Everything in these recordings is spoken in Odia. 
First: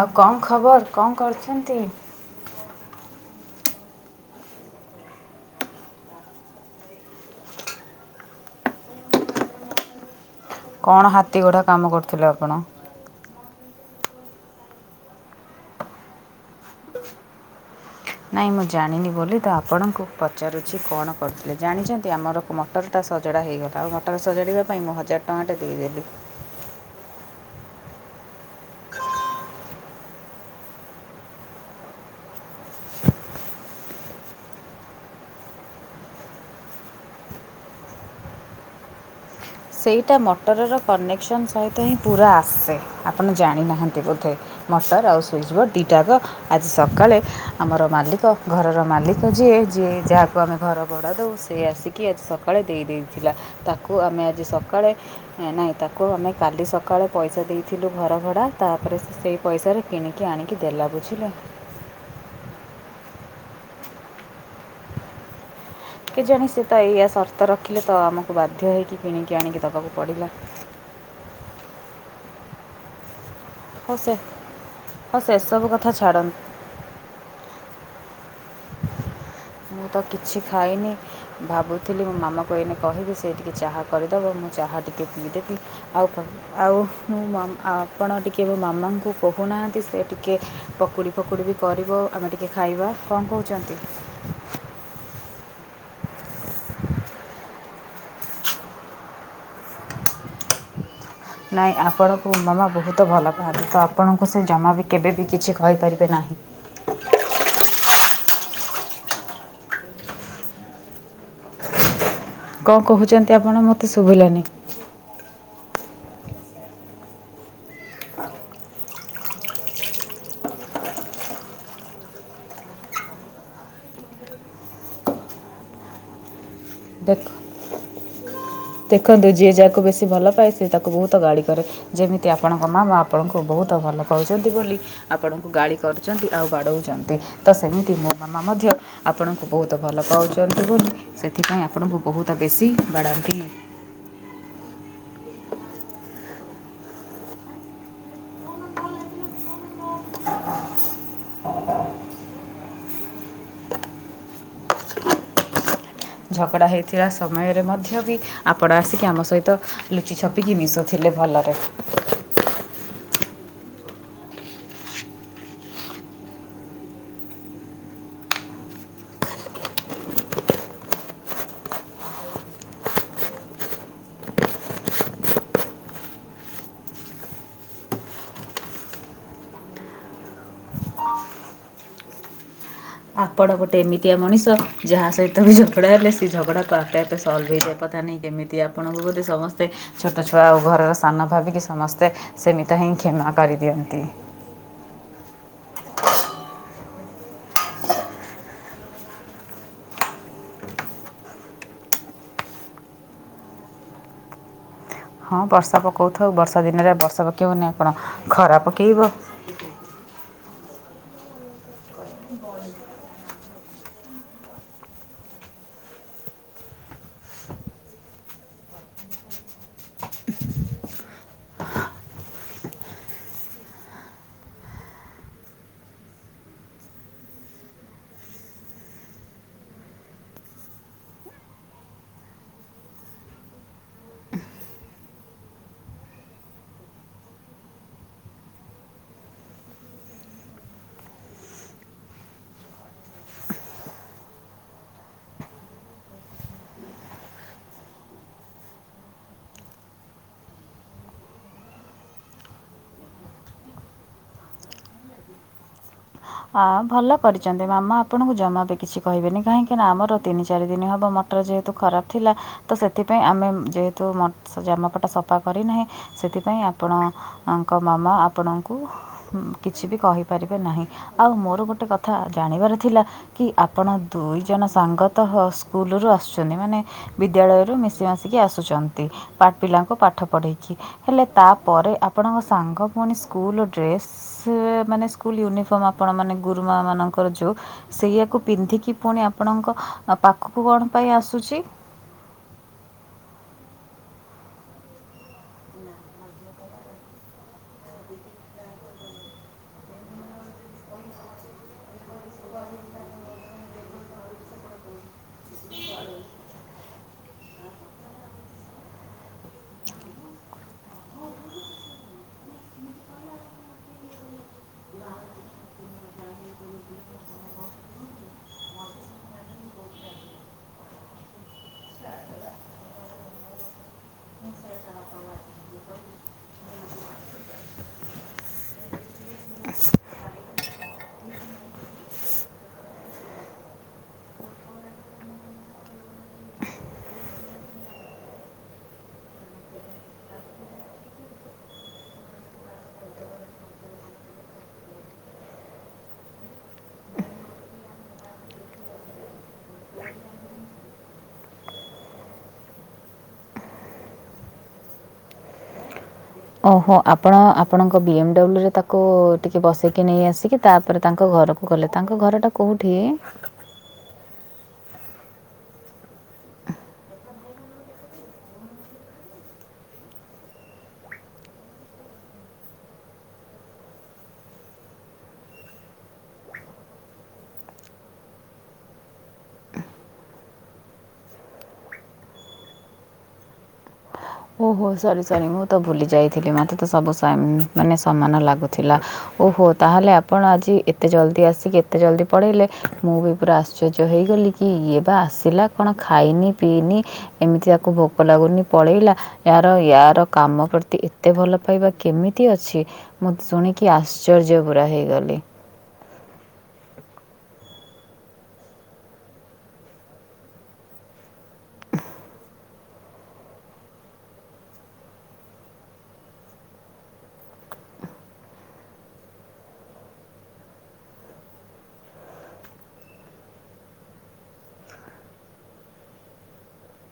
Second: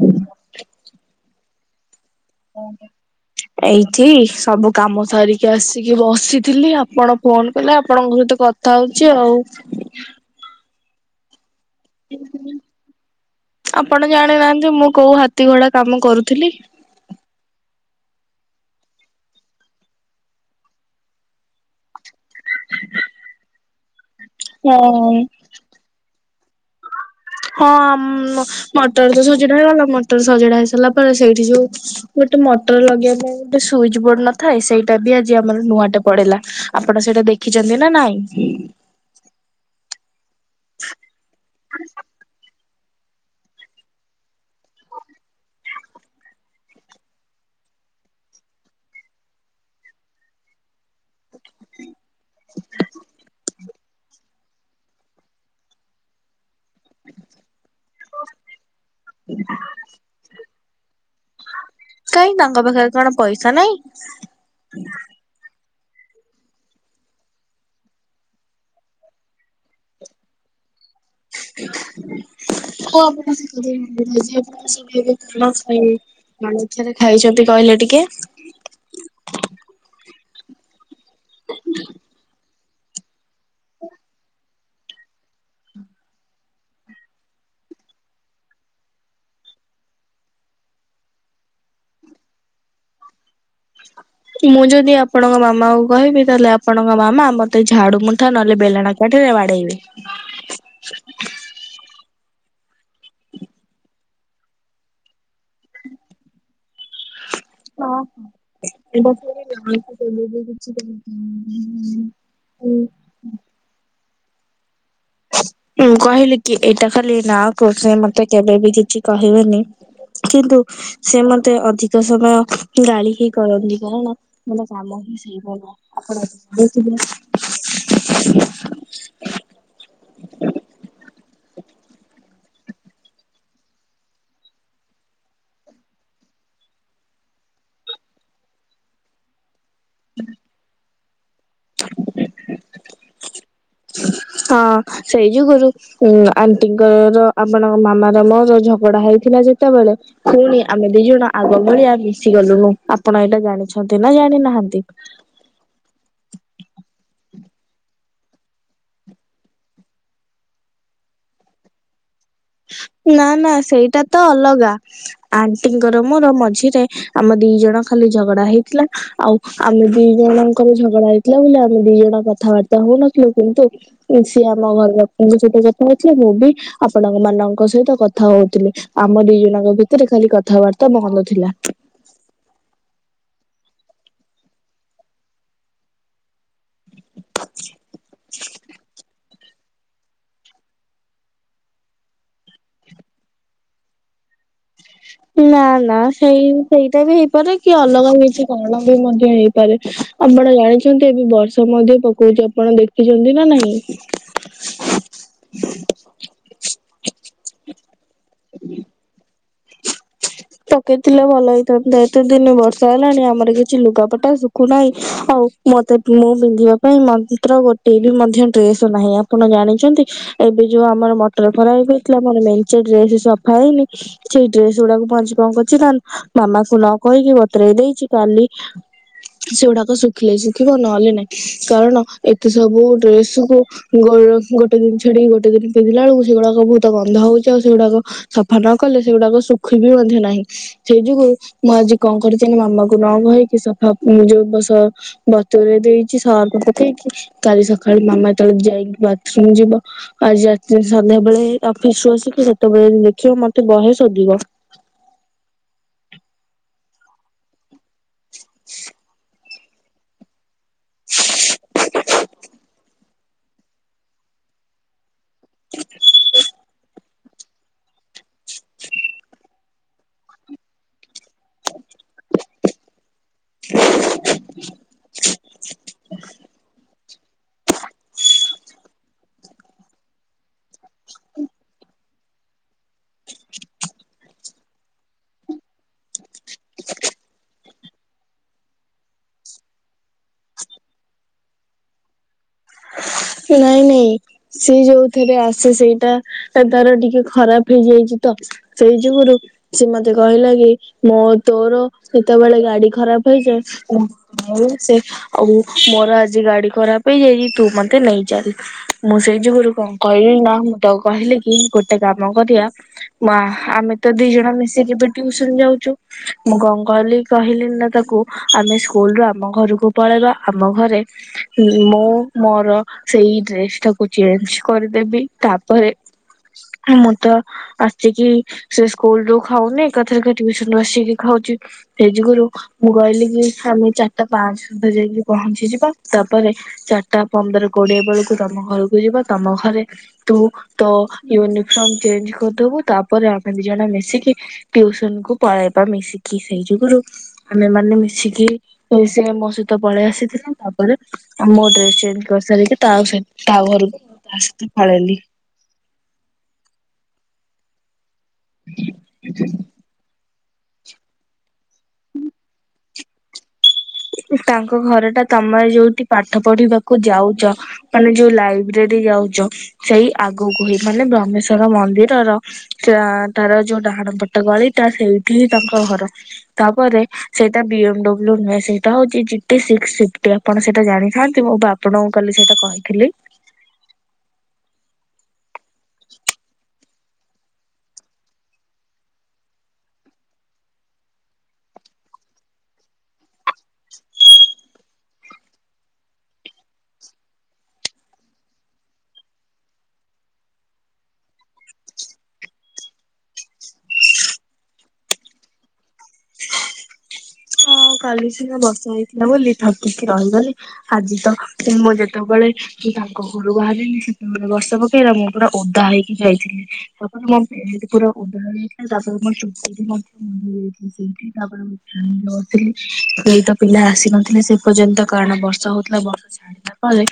ଆଉ କଣ ଖବର କଣ କରଛନ୍ତି? [unintelligible] ଏଇଠି ସବୁ କାମ ସରିକି ଆସିକି ବସିଥିଲି ଆପଣ ଫୋନ କଲେ ଆପଣଙ୍କ [unintelligible] କଥା ହଉଛି ଆଉ କଣ ହାତୀଘୋଡ଼ା କାମ କରୁଥିଲେ ଆପଣ? ଆପଣ ଜାଣିନାହାନ୍ତି ମୁଁ କୋଉ ହାତୀ ଘୋଡା କାମ କରୁଥିଲି ନାଇଁ ମୁଁ ଜାଣିନି ବୋଲି ତ ଆପଣଙ୍କୁ ପଚାରୁଛି କଣ କରୁଥିଲେ ଜାଣିଛନ୍ତି ଆମର ମଟରଟା ସଜଡ଼ା ହେଇଗଲା ଆଉ ମଟର ସଜାଡ଼ିବା ପାଇଁ ମୁଁ ହଁ ହଜାର ଟଙ୍କାଟେ ଦେଇଦେଲି ହଁ ମଟର ତ ସଜଡା ହେଇଗଲା ମଟର ସଜଡା ହେଇ ସାରିଲା ପରେ ସେଇଠି ଯୋଉ ଗୋଟେ ମଟର ଲଗେଇବା ପାଇଁ ଗୋଟେ ସୁଇଚ ବୋର୍ଡ ନଥାଏ ସେଇଟା ବି ଆଜି ଆମର ନୂଆଟେ ପଡିଲା ଆପଣ ସେଇଟା ଦେଖିଛନ୍ତି ନା ନାଇଁ? ଏଇଟା ମୋଟରର କନେକ୍ସନ୍ ସହିତ ହିଁ ପୁରା ଆସେ ଆପଣ ଜାଣିନାହାନ୍ତି ବୋଧେ ମଟର ଆଉ ସୁଇଜ୍ ବୋର୍ଡ଼ ଦୁଇଟାକ ଆଜି ସକାଳେ ଆମର ମାଲିକ ଘରର ମାଲିକ ଯିଏ ଯିଏ ଯାହାକୁ ଆମେ ଘର ଭଡ଼ା ଦେଉ ସେ ଆସିକି ଆଜି ସକାଳେ ଦେଇ ଦେଇଥିଲା ତାକୁ ଆମେ ଆ ସକାଳେ ନାହିଁ ତାକୁ ଆମେ କାଲି ସକା ସକାଳେ ପଇସା ଦେଇଥିଲୁ ଘର ଭଡ଼ା ତାପରେ ସେ ସେଇ ପଇସାରେ କିଣିକି ଆଣିକି ଦେଲା ବୁଝିଲ କାଇଁ ତାଙ୍କ ପାଖରେ କଣ ପଇସା ନାଇଁ କେଜାଣି ସେ ତ ଏଇଆ ସର୍ତ୍ତ ରଖିଲେ ତ ଆମକୁ ବାଧ୍ୟ ହୋଇଇକି କିଣିକି ଆଣିକି ଦେବାକୁ ପଡ଼ିଲା [unintelligible] ଆପଣ ହଉ ସେ ହଉ ସେସବୁ କଥା ଛାଡ଼ନ୍ତୁ [unintelligible] ଖାଇଛନ୍ତି କହିଲେ ଟିକେ [unintelligible] ମୁଁ ତ କିଛି ଖାଇନି ଭାବୁଥିଲି ମୋ ମାମା କୁ ଏଇନେ କହିବି ସେ ଟିକେ ଚାହା କରିଦେବ ମୁଁ ଚାହା ଟିକେ ପିଇଦେବି ଆଉ ଆଉ ମୁଁ ଆପଣ ଟିକିଏ ମୋ ମାମାଙ୍କୁ କହୁନା ସେ ଟିକେ ପକୁଡ଼ି ଫକୁଡ଼ି ବି କରିବ ଆମେ ଟିକେ ଖାଇବା କଣ କହୁଛନ୍ତି ମୁଁ ଯଦି ଆପଣଙ୍କ ମାମାଙ୍କୁ କହିବି ତାହେଲେ ଆପଣଙ୍କ ମାମା ମୋତେ ଝାଡୁ ମୁଠା ନହେଲେ ବେଲଣା କାଠିରେ ବା ବାଡେଇବେ ନାଇଁ ଆପଣଙ୍କୁ ମାମା ବହୁତ ଭଲ ପାଆନ୍ତି ତ ଆପଣଙ୍କୁ ସେ ଜମା ବି କେବେ ବି କିଛି କହିପାରିବେ ନାହିଁ ହଁ [unintelligible] କଣ କହୁଛନ୍ତି ଆପଣ ମୋତେ ଶୁଭିଲାନି ମୁଁ କହିଲିକି ଏଇଟା ଖାଲି ନା କରୁଛ ମୋତେ କେବେ ବି କିଛି କହିବେନି କିନ୍ତୁ ସେ ମୋତେ ଅଧିକ ସମୟ ଗାଳିି ହିଁ କରନ୍ତି କାହିଁକିନା କାମ ସେଇ ଦେଖ [unintelligible] ଦେଖନ୍ତୁ ଯିଏ ଯାହାକୁ ବେଶୀ ଭଲ ପାଏ ସେ ତାକୁ ବହୁତ ଗାଳି କରେ ଯେମିତି ଆପଣଙ୍କ ମାମା ଆପଣଙ୍କୁ ବହୁ ବହୁତ ଭଲ ପାଉଛନ୍ତି ବୋଲି ଆପଣଙ୍କୁ ଗାଳି କରୁଛନ୍ତି ଆଉ ବାଡ଼ଉଛନ୍ତି ତ ସେମିତି ମୋ ମାମା ମୋ ମଧ୍ୟ ଆପଣଙ୍କୁ ବହୁତ ଭଲ ପାଉଛନ୍ତି ବୋଲି ସେଥିପାଇଁ ଆପଣଙ୍କୁ ବହୁତ ବେଶୀ ବାଡ଼ାନ୍ତି [unintelligible] ହଁ ସେଇ ଯୁଗରୁ ଉ ଆଣ୍ଟିଙ୍କର ଆପଣଙ୍କ ମାମାର ମୋର ଝଗଡା ହେଇଥିଲା ଯେ ଯେତେବେଳେ ପୁଣି ଆମେ ଦି ଜଣ ଆଗ ଭଳିଆ ମିଶି ଗଲୁନୁ ଆପଣ ଏଇଟା ଜାଣିଛନ୍ତି ନା ଜାଣିନାହା ଦୀପ ପକଡ଼ା ହୋଇଥିବା ସମୟରେ ମଧ୍ୟ ବି ଆପଣ ଆସିକି ଆମ ସହିତ ଲୁଚି ଛପିକି ମିଶୁଥିଲେ ଭଲରେ [unintelligible] ନା ନା ସେଇଟା ତ ଅଲଗା ଆଣ୍ଟିଙ୍କର ମୋର ମଝିରେ ଆମ ଦି ଜଣ ଖା ଝଗଡା ହେଇଥିଲା ଆଉ ଆମେ ଦି ଜଣଙ୍କର ଝଗଡା ହେଇଥିଲା ବୋଲି ଆମେ ଦି ଜଣ କଥାବାର୍ତ୍ତା ହଉ [unintelligible] କିନ୍ତୁ ସିଏ ଆମ ଘର ଲୋକଙ୍କ ସହିତ କଥା ଅଛି ମୁଁ ବି ଆପଣଙ୍କ ସାଙ୍ଗ ମାନଙ୍କ ସହିତ କଥା ହଉଥିଲି ଆମ ଦି ଜଣଙ୍କ ଭିତରେ ଖାଲି କଥାବାର୍ତ୍ତା ବନ୍ଦ ଥିଲା [inaudible] ଆପଣ ଗୋଟେ ଏମିତିଆ ମଣିଷ ଯାହା ସହିତ ବି ଝଗଡ଼ା ହେଲେ ସେ ଝଗଡ଼ା ଆପେ ଆପେ ସଲଭ ହେଇଥାଏ କଥା ନାହିଁ କେମିତି ଆପଣଙ୍କୁ ସମସ୍ତେ ଛୋଟ ଛୁଆ ଆଉ ଘରର ସାନ ଭାବିକି ସମସ୍ତେ ସେମିତି ହିଁ କ୍ଷମା କରିଦିଅନ୍ତି। [inaudible] ନା ନା ସେଇ ସେଇଟା ବି ହେଇପାରେ କି ଅଲଗା କିଛି କାରଣ ବି ମଧ୍ୟ ହେଇପାରେ। ଆପଣ ଜାଣିଛନ୍ତି ଏବେ ବର୍ଷ ମଧ୍ୟ ପକଉଛି ଆପଣ ଦେଖିଛନ୍ତି ନା ନାହିଁ? ହଁ ବର୍ଷା ପକଉଥାଉ ବର୍ଷା ଦିନରେ ବର୍ଷା ପକେଇବନି ଆପଣ ଖରା ପକେଇବ? ପକେଇଥିଲେ ଭଲ ହେଇଥାନ୍ତା ଏତେ ଦିନେ ବର୍ଷା ହେଲାଣି ଆମର କିଛି କିଛି ଲୁଗାପଟା ଶୁଖୁନାହିଁ ଆଉ ମତେ ମୁଁ ପିନ୍ଧିବା ପାଇଁ ମନ୍ତ୍ର ଗୋଟେ ବି ମଧ୍ୟ ଡ୍ରେସ ନାହିଁ ଆପଣ ଜାଣିଛନ୍ତି? ଏବେ ଯୋଉ ଆମର ମଟର ଖରାପ ହେଇଥିଲା ମୋର ମେଞ୍ଚେ ଡ୍ରେସ ସଫା ହେଇନି। ସେଇ ଡ୍ରେସ ଗୁଡାକୁ ମୁଁ ଆଜି କଣ କରିଚି ନା ମାମାକୁ ନ କହିକି ବତୁରେଇ ଦେଇଛି କାଲି ସେଗୁଡାକ ଶୁଖିଲେ ଶୁଖିବ ନହେଲେ ନାଇଁ କାରଣ ଏତେ ସବୁ ଡ୍ରେସ କୁ ଗୋ ଗୋଟେ ଦିନ ଛାଡିିକି ଗୋଟେ ଦିନି ପିନ୍ଧିଲା ବେଳକୁ ସେଗୁଡାକ ବହୁତ ଗନ୍ଧ ହଉଛି ଆଉ ସେଗୁଡାକ ସଫା ନ କଲେ ସେଗୁଡାକ ସୁଖିବ ବିି ମଧ୍ୟ ନାହିଁ ସେଇ ଯୋଗୁଁ ମୁଁ ଆଜି କଣ କରିଛି ନା ମାମାକୁ ନ କହିକି ହଁ ମୁଁ ଯୋଉ ବସ ବତରରେ ଦେଇଛି ସରକୁ ପକେଇକି କାଲି ସକାଳେ ମାମା ଯେତେବେଳେ ଯାଇ ବାଥରୁମ ଯିବ ଆଜି ରାତିରେ ସନ୍ଧ୍ୟାବେଳେ ଅଫିସରୁ ଆସିକି ସେତେବେଳେ ଦେଖିବ ମତେ ସେ ବହେ ଶୋଦିବ। ଆ ଭଲ କରିଛନ୍ତି ମାମା ଆପଣଙ୍କୁ ଜମା ବି କିଛି କହିବେନି କାହିଁକି ଆମର ତିନି ଚାରି ଦିନ ହେବ ମଟର ଯେହେତୁ ଖରାପ ଥିଲା ତ ସେଥିପାଇଁ ଆମେ ଯେହେତୁ ଜାମକଟା ସଫା କପା କରିନାହିଁ ସେଥିପାଇଁ ଆପଣଙ୍କ ମାମା ଆପଣଙ୍କୁ କିଛି ବି କହିପାରିବେ ନାହିଁ। ଆଉ ମୋର ଗୋଟେ କଥା ଜାଣିବାର ଥିଲା କି ଆପଣ ଦୁଇ ଜଣ ସାଙ୍ଗତ ସ୍କୁଲରୁୁ ଆସୁଛନ୍ତି ମାନେ ବିଦ୍ୟାଳୟରୁ ମିଶି ମାସିକି ଆସୁଛନ୍ତି ପାଠ ପିଲାଙ୍କୁ ପାଠ ପଢ଼ାଇକି ହେଲେ ତାପରେ ଆପଣଙ୍କ ସାଙ୍ଗ ପୁଣି ସ୍କୁଲ୍ ଡ୍ରେସ୍ ମାନେ ସ୍କୁଲ୍ ୟୁନିଫର୍ମ ଆପଣ ମାନେ ଗୁରୁମା ମାନଙ୍କର ଯୋଉ ସେଇଆକୁ ପିନ୍ଧିକି ପୁଣି ଆପଣଙ୍କ ପାଖକୁ କଣ ପାଇଁ ଆସୁଛି? [inaudible] ନାଇଁ ନାଇଁ ସିଏ ଯୋଉଥିରେ ଆସେ ସେଇଟା ତାର ଟିକେ ଖରାପ ହେଇଯାଇଛି ତ ସେଇ ଯଗୁରୁ ସେ ମତେ କହିଲା କି ମୁଁ ତୋର ଯେତେବେଳେ ଗାଡି ଖରାପ ହେ ସେ ଆଉ ମୋର ଆଜି ଗାଡି ଖରାପ ହେଇଯାଇଛି। ତୁ ମତେ ନେଇ ଚାାଲ ମୁଁ ସେଇ ଯୁଗରୁ କଣ କହିଲି ନା ମୁଁ ତକୁ କହିଲି କି ଗୋଟେ କାମ କରି ମା ଆମେ ତ ଦି ଜଣ ମିଶିକି ବିସନ ଯାଉଛୁ ମୁଁ କଣ କହିଲି ତାକୁ ଆମେ ସ୍କୁଲରୁ ଆମ ଘରକୁ ପଳେଇବା ଆମ ଘରେ ମୁଁ ମୋର ସେଇ ଡ୍ରେସ ଟାକୁ ଚେଞ୍ଜ କରିଦେବି ତାପରେ ମୁଁ ତ ଆସିକି ସେ ସ୍କୁଲ ରୁ ଖାଉନି ଏକଥରକେ ଟିଉସନ ରୁ ଆସିକି ଖାଉ ହଉଛି ସେ ଯୁଗରୁ ମୁଁ କହିଲି କି ଆମେ ଚାରିଟା ପାଞ୍ଚ ସୁଦ୍ଧା ଯାଇକି ପହଞ୍ଚିଯିବା ତାପରେ ପରେ ଚା ତା ପନ୍ଦର କୋଡିଏ ବେଳକୁ ତମ ଘରକୁ ଯିବ ତମ ଘରେ ତୁ ତୋ ୟୁନିଫର୍ମ ଚଞଜ କରିଦବୁ ତାପରେ ଆମେ ଦି ଜଣ ମିଶିକି ଟିଉସନ କୁ ପଳେଇବା ମିଶିକି ସେଇ ଯଗୁରୁ ଆମେ ମାନେ ମିଶିକି ସେ ମୋ ସହିତ ପଳେଇ ଆସିଥିଲେ ତାପରେ ଆ ମୋ ଡ୍ରେସ ଚ କରିସାରିକି ତା ତା ଘରକୁ ତା ପଳେଇଲି। ଓହୋ ଆପଣ ଆପଣଙ୍କ ବି ଏମ ଡବ୍ଲ୍ୟୁରେ ତାକୁ ଟିକେ ବସେଇକି ନେଇ ଆସିକି ତାପରେ ତାଙ୍କ ଘରକୁ ଗଲେ ତାଙ୍କ ଘରଟା କେଉଁଠି? ତାଙ୍କ ଘର ଟା ତମେ ଯୋଉଠି ପାଠ ପଢିବାକୁ ଯାଉଛ ମାନେ ଯୋଉ ଲାଇବ୍ରେରୀ ଯାଉ ସେଇ ଆଗକୁ ହିଁ ମାନେ ବ୍ରହ୍ମେଶ୍ୱର ମନ୍ଦିରର ସେ ତାର ଯୋଉ ଡାହାଣ ପଟେ ଟ ଗଳିଟା ସେଇଠି ହିଁ ତାଙ୍କ ଘର ତାପରେ ସେଇଟା ବି ଏମ ଡବ୍ଲୁ ନୁହେଁ ସେଇ ହଉଛି ଚିଟି ଆପଣ ସେଇଟା ଜାଣିଥାନ୍ତି ମୁଁ ବା ଆପଣଙ୍କୁ କାଲି ସେଇଟା କହିଥିଲି। [inaudible] ଓହୋ ସରି ସରି ମୁଁ ତ ଭୁଲି ଯାଇଥିଲି ମ ତେ ସବୁ ମାନେ ସମାନ ଲାଗୁଥିଲା ଓହୋ ତାହେଲେ ଆପଣ ଆଜି ଏତେ ଜଲଦି ଆସି କେତେ ଜଲଦି ପଢେଇଲେ ମୁଁ ବି ପୁରା ଆଶ୍ଚର୍ଯ୍ୟ ହେଇଗଲି କି ଇଏ ବା ଆସିଲା କଣ ଖାଇନି ପିଇ ଏମିତି ତାକୁ ଭୋକ ଲାଗୁନି ପଳେଇଲା ୟାର ୟାର କାମ ପ୍ରତି ଏତେ ଭଲ ପାଇବା କେମିତି ଅଛି ମୁଁ ଶୁଣିକି ଆଶ୍ଚର୍ଯ୍ୟ ପୂଜ ପୁରା ହେଇଗଲି। ହଁ କାଲି ସିନା ବର୍ଷା ହେଇଥିଲା ବୋଲି ଠକିକି ରହିଗଲି ଆଜି ତ ମୁଁ ଯେତେବେଳେ କି ତାଙ୍କ ଘରୁ ବାହାରିଲି ସେତେବେଳେ ବର୍ଷ ପକେଇଲା ମୁଁ ପୁରା ଓଦା ହେକ ଯାଇଥିଲି ତାପରେ ମୁଁ ସେି ପୁରା ଓଦାଳାଇଥିଲା ତାପରେ ଆ ଚ ମଧ୍ୟ ମଯାଇଥିଲା ସେଇଠି ତାପରେ କେହି ତ ପିଲା ଆସିନଥିଲେ ସେ ପର୍ଯ୍ୟନ୍ତ କାରଣ ବର୍ଷା ହଉଥିଲା ବର୍ଷ ଛାଡିଲା ପରେ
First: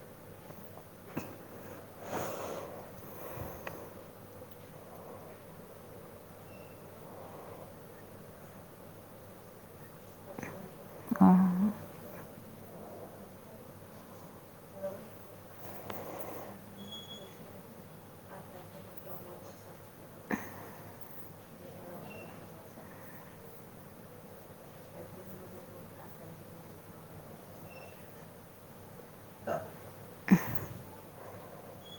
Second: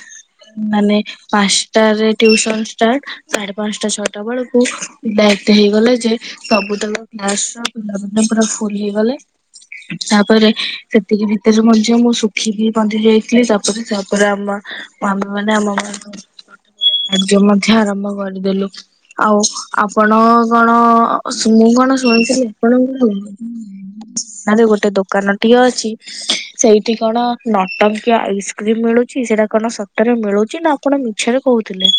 ମାନେ ପାଞ୍ଚଟାରେ ଟ୍ୟୁସନ ାର୍ଟ ସାଢେ ପାଞ୍ଚଟା ଛଅଟା ବେଳକୁ ଏତ ହେଇଗଲେ ଯେ ସବୁ ତାଙ୍କ କ୍ଲାସ ର ପିଲାମାନେ ପୁରା ଫୁଲ ହେଇଗଲେ ତାପରେ ସେତିକି ଭିତରେ ମଧ୍ୟ ମୁଁ ଶୁଖିକି ବନ୍ଧି ଯାଇଥିଲି ତାପରେ ତାପରେ ଆମ ଆମେ ମାନେ ଆମ ମ କାର୍ଯ୍ୟ ମଧ୍ୟ ଆରମ୍ଭ କରିଦେଲୁ ଆଉ ଆପଣ କଣ ଶନ ମୁଁ କଣ ଶୁଣଥିଲି ଆପଣଙ୍କୁ ଗୋଟେ ଦୋକାନ ଟି ଅଛି ସେଇଠି କଣ ନଟଙ୍କିଆ ଆଇସ୍କ୍ରିମ ମିଳୁଛି ସେଟା କଣ ଟରେ ମିଳୁଛି ନା ଆପଣ ମିଛରେ କହୁଥିଲେ?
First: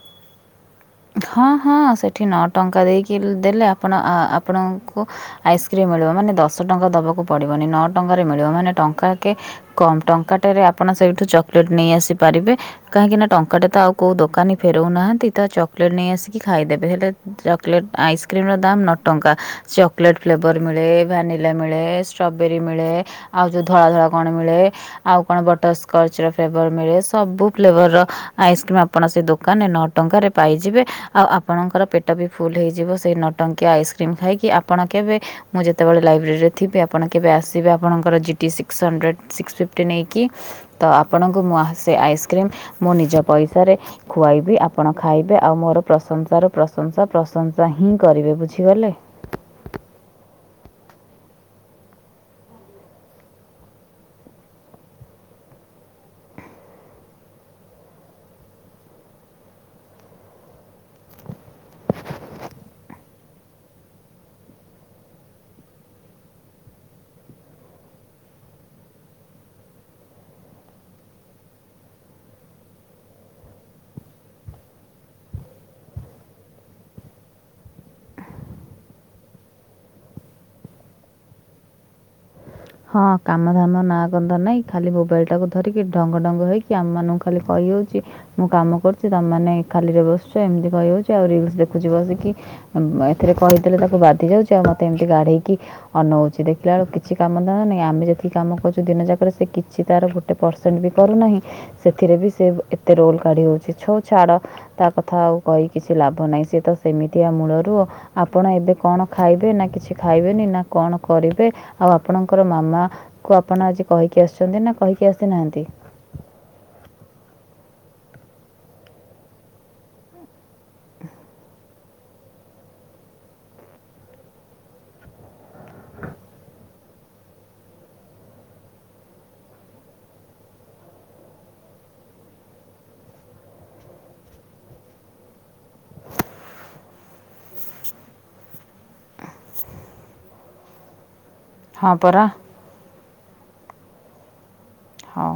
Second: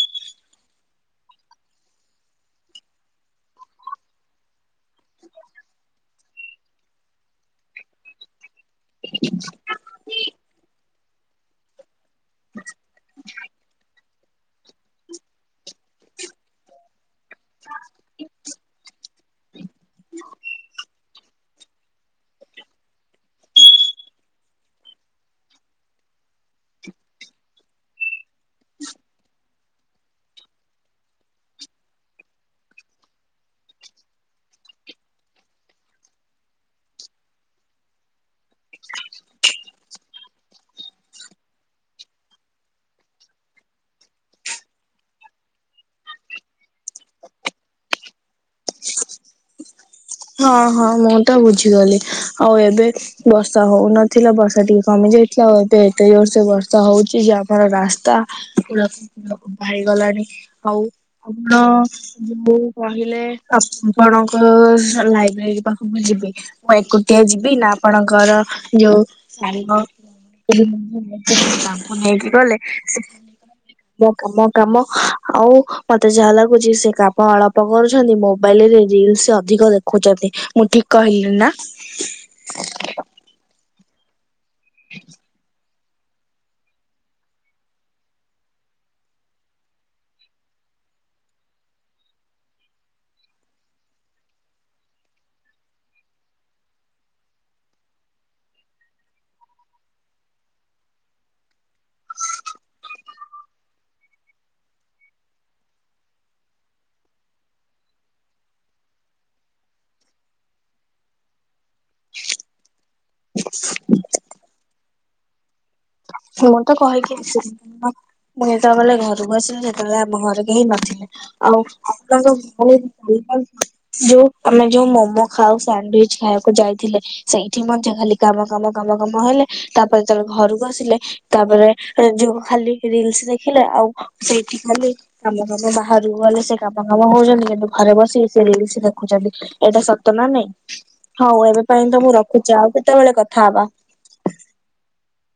ହଁ ହଁ ସେଠି ନଅ ଟଙ୍କା ଦେଇକି ଦେଲେ ଆପଣ ଆପଣଙ୍କୁ ଆଇସ୍କ୍ରିମ୍ ମିଳିବ। ମାନେ ଦଶ ଟଙ୍କା ଦବାକୁ ପଡିବନି ନଅ ଟଙ୍କାରେ ମିଳିବ ମାନେ ଟଙ୍କାକେ କମ୍ ଟଙ୍କାଟାରେ ଆପଣ ସେଇଠୁ ଚକୋଲେଟ୍ ନେଇ ଆସିବେ। ପାରିବେ କାହିଁକି ନା ଟଙ୍କାଟା ତ ଆଉ କଉ ଦୋକାନୀ ଫେରଉନାହାନ୍ତି ତ ଚକୋଲେଟ୍ ନେଇ ଆସିକି ଖାଇଦେବେ ହେଲେ ଚକଲେଟ ଆଇସ୍କ୍ରିମ ର ଦାାମ ନ ଟଙ୍କା ଚକୋଲେଟ୍ ଫ୍ଲେଭର ମିଳେ ଭାନ ମିଳେ୍ରବେରୀ ମିଳେ ଆଉ ଯଉ ଧଳା ଧଳା କଣ ମିଳେ ଆଉ କଣ ବଟର ସ୍ଚ ର ମିଳେ ସବୁ ଫ୍ଲେଭର ର ଆଇସ୍କ୍ରିମ ଆପଣ ସେ ଦୋକାନରେ ନଅ ଟଙ୍କାରେ ପାଇଯିବେ ଆଉ ଆପଣଙ୍କର ପେଟ ବି ଫୁଲ ହୋଇଇଯିବ ସେଇ ନଟଙ୍କିଆ ଆଇସ୍କ୍ରିମ୍ ଖାଇକି ଆପଣ କେବେ ମୁଁ ଯେତେବେଳେ ଲାଇବ୍ରେରୀରେ ଥିବି ଆପଣ କେବେ ଆସିବେ ଆପଣଙ୍କର G T six hundred six fifty ନେଇକି ତ ଆପଣଙ୍କୁ ମୁଁ ସେ ଆଇସ୍କ୍ରିମ୍ ମୁଁ ନିଜ ପଇସାରେ ଖୁଆଇବି ଆପଣ ଖାଇବେ ଆଉ ମୋର ପ୍ରଶଂସାରୁ ପ୍ରଶଂସା ପ୍ରଶଂସା ହିଁ କରିବେ ବୁଝିଗଲେ। [inaudible] ହଁ ହଁ ମୁଁ ତ ବୁଝିଗଲି ଆଉ ଏବେ ବର୍ଷା ହଉନଥିଲା ବର୍ଷା ଟିକେ କମି ଯାଇଥିଲା ଆଉ ଏବେ ଏ ସେ ବର୍ଷା ହଉଛି ଯେ ଆମର ରାସ୍ତାୁଡାକ ବାହାରିଗଲାଣି ଆଉ ଆପଣ ଯୋଉ କହିଲେ ଆପଣଙ୍କ ଲାଇବ୍ରେରୀ ପାଖକୁ ଯିବି ମୁଁ ଏକୁଟିଆ ଯିବି ନା ଆପଣଙ୍କର ଯୋଉ ସାଙ୍ଗ ନେଇକି ଗଲେ ସେ ମ କାମ କାମ ଆଉ ମତେ ଯାହା ଲାଗୁଛି ସେ କାମ ଅଳପ କରୁଛନ୍ତି ମୋବାଇଲ ରସ ଅଧିକ ଦେଖୁଛନ୍ତି ମୁଁ ଠିକ କହିଲି ନା? ହଁ କାମଧାମ ନାଁ କଧ ନାଇଁ ଖାଲି ମୋବାଇଲ ଟାକୁ ଧରିକି ଟ ଢଙ୍ଗ ଢଙ୍ଗ ହେଇକି ଆମ ମାନଙ୍କୁ ଖାଲି କହିହଉଛି ମୁଁ କାମ କରୁଛି ତମମାନେେ ଖାଲିରେ ବସଛ ଏମିତି ଯାଉଛି ଆଉ ରିଲସ ଦେଖୁଛି ବସିକି ଏଥିରେ କହିଦେଲେ ତାକୁ ବାଧ ଯାଉଛି ଆଉ ମତେ ଏମିତି ଗାଢେଇକି ଅନଉଛି ଦେଖିଲା ବଳୁ କିଛି କାମ ଁ ଆମେ ଯେତିକି କାମ କରୁଛୁ ଦିନ ଯାକରେ ସେ କିଛି ତାର ଗୋଟେ ପରସେଣ୍ଟ ବି କରୁନାହିଁ ସେଥିରେ ବି ଏତେ ରୋଲ କାଢି ହଉଛି ଛୋ ଛାଡ ତା କଥା ଆଉ କହି କିଛି ଲାଭ ନାହିଁ ସ ତ ସେମିତି ଆ। ଆପଣ ଏବେ କଣ ଖାଇବେ ନା କିଛି ଖାଇବେନି ନା କଣ କରିବେ ଆଉ ଆପଣଙ୍କର ମାମା କୁ ଆପଣ ଆଜି କହିକି ଆସିଛନ୍ତି ନା କହିକି ଆସିନାହାନ୍ତି? ମୁଁ ତ କହିକି ଆସିି ମୁଁ ଯେତେବେଳେ ଘରକୁ ଆସିଲି ସେତେବେଳେ ଆମ ଘରେ କେହି ନଥିଲେ ଆଉ ଆପ ଘ ଯୋଉ ଆମେ ଯୋଉ ମୋମୋ ଖାଉ ସାଣ୍ଡିଚ ଖାଇବାକୁ ଯାଇ ଥିଲେ ସେଇଠି ମଧ୍ୟ ଖାଲି କାମ କାମ କାମ କାମ ହେଲେ ତାପରେ ତବେଳେ ଘରକୁ ଆସିଲେ ତାପରେ ଯୋଉ ଖାଲି ରିଲସ ଦେଖିଲେ ଆଉ ସେଇଠି ଖାଲି ଆମ ମ ବା ଗଲେ ସେ କାମ କାମ ହଉଛନ୍ତି କିନ୍ତୁ ଘରେ ବସିକି ସେ ରିଲସ ଦେଖୁଛନ୍ତି ଏଇଟା ସତ ନା ନାଇଁ? ହଉ ଏବେ ପାଇଁ ହଁ ତ ମୁଁ ପରା ରଖୁଛି ଆଉ କେତେବେଳେ କଥା ହବା। ହଁ।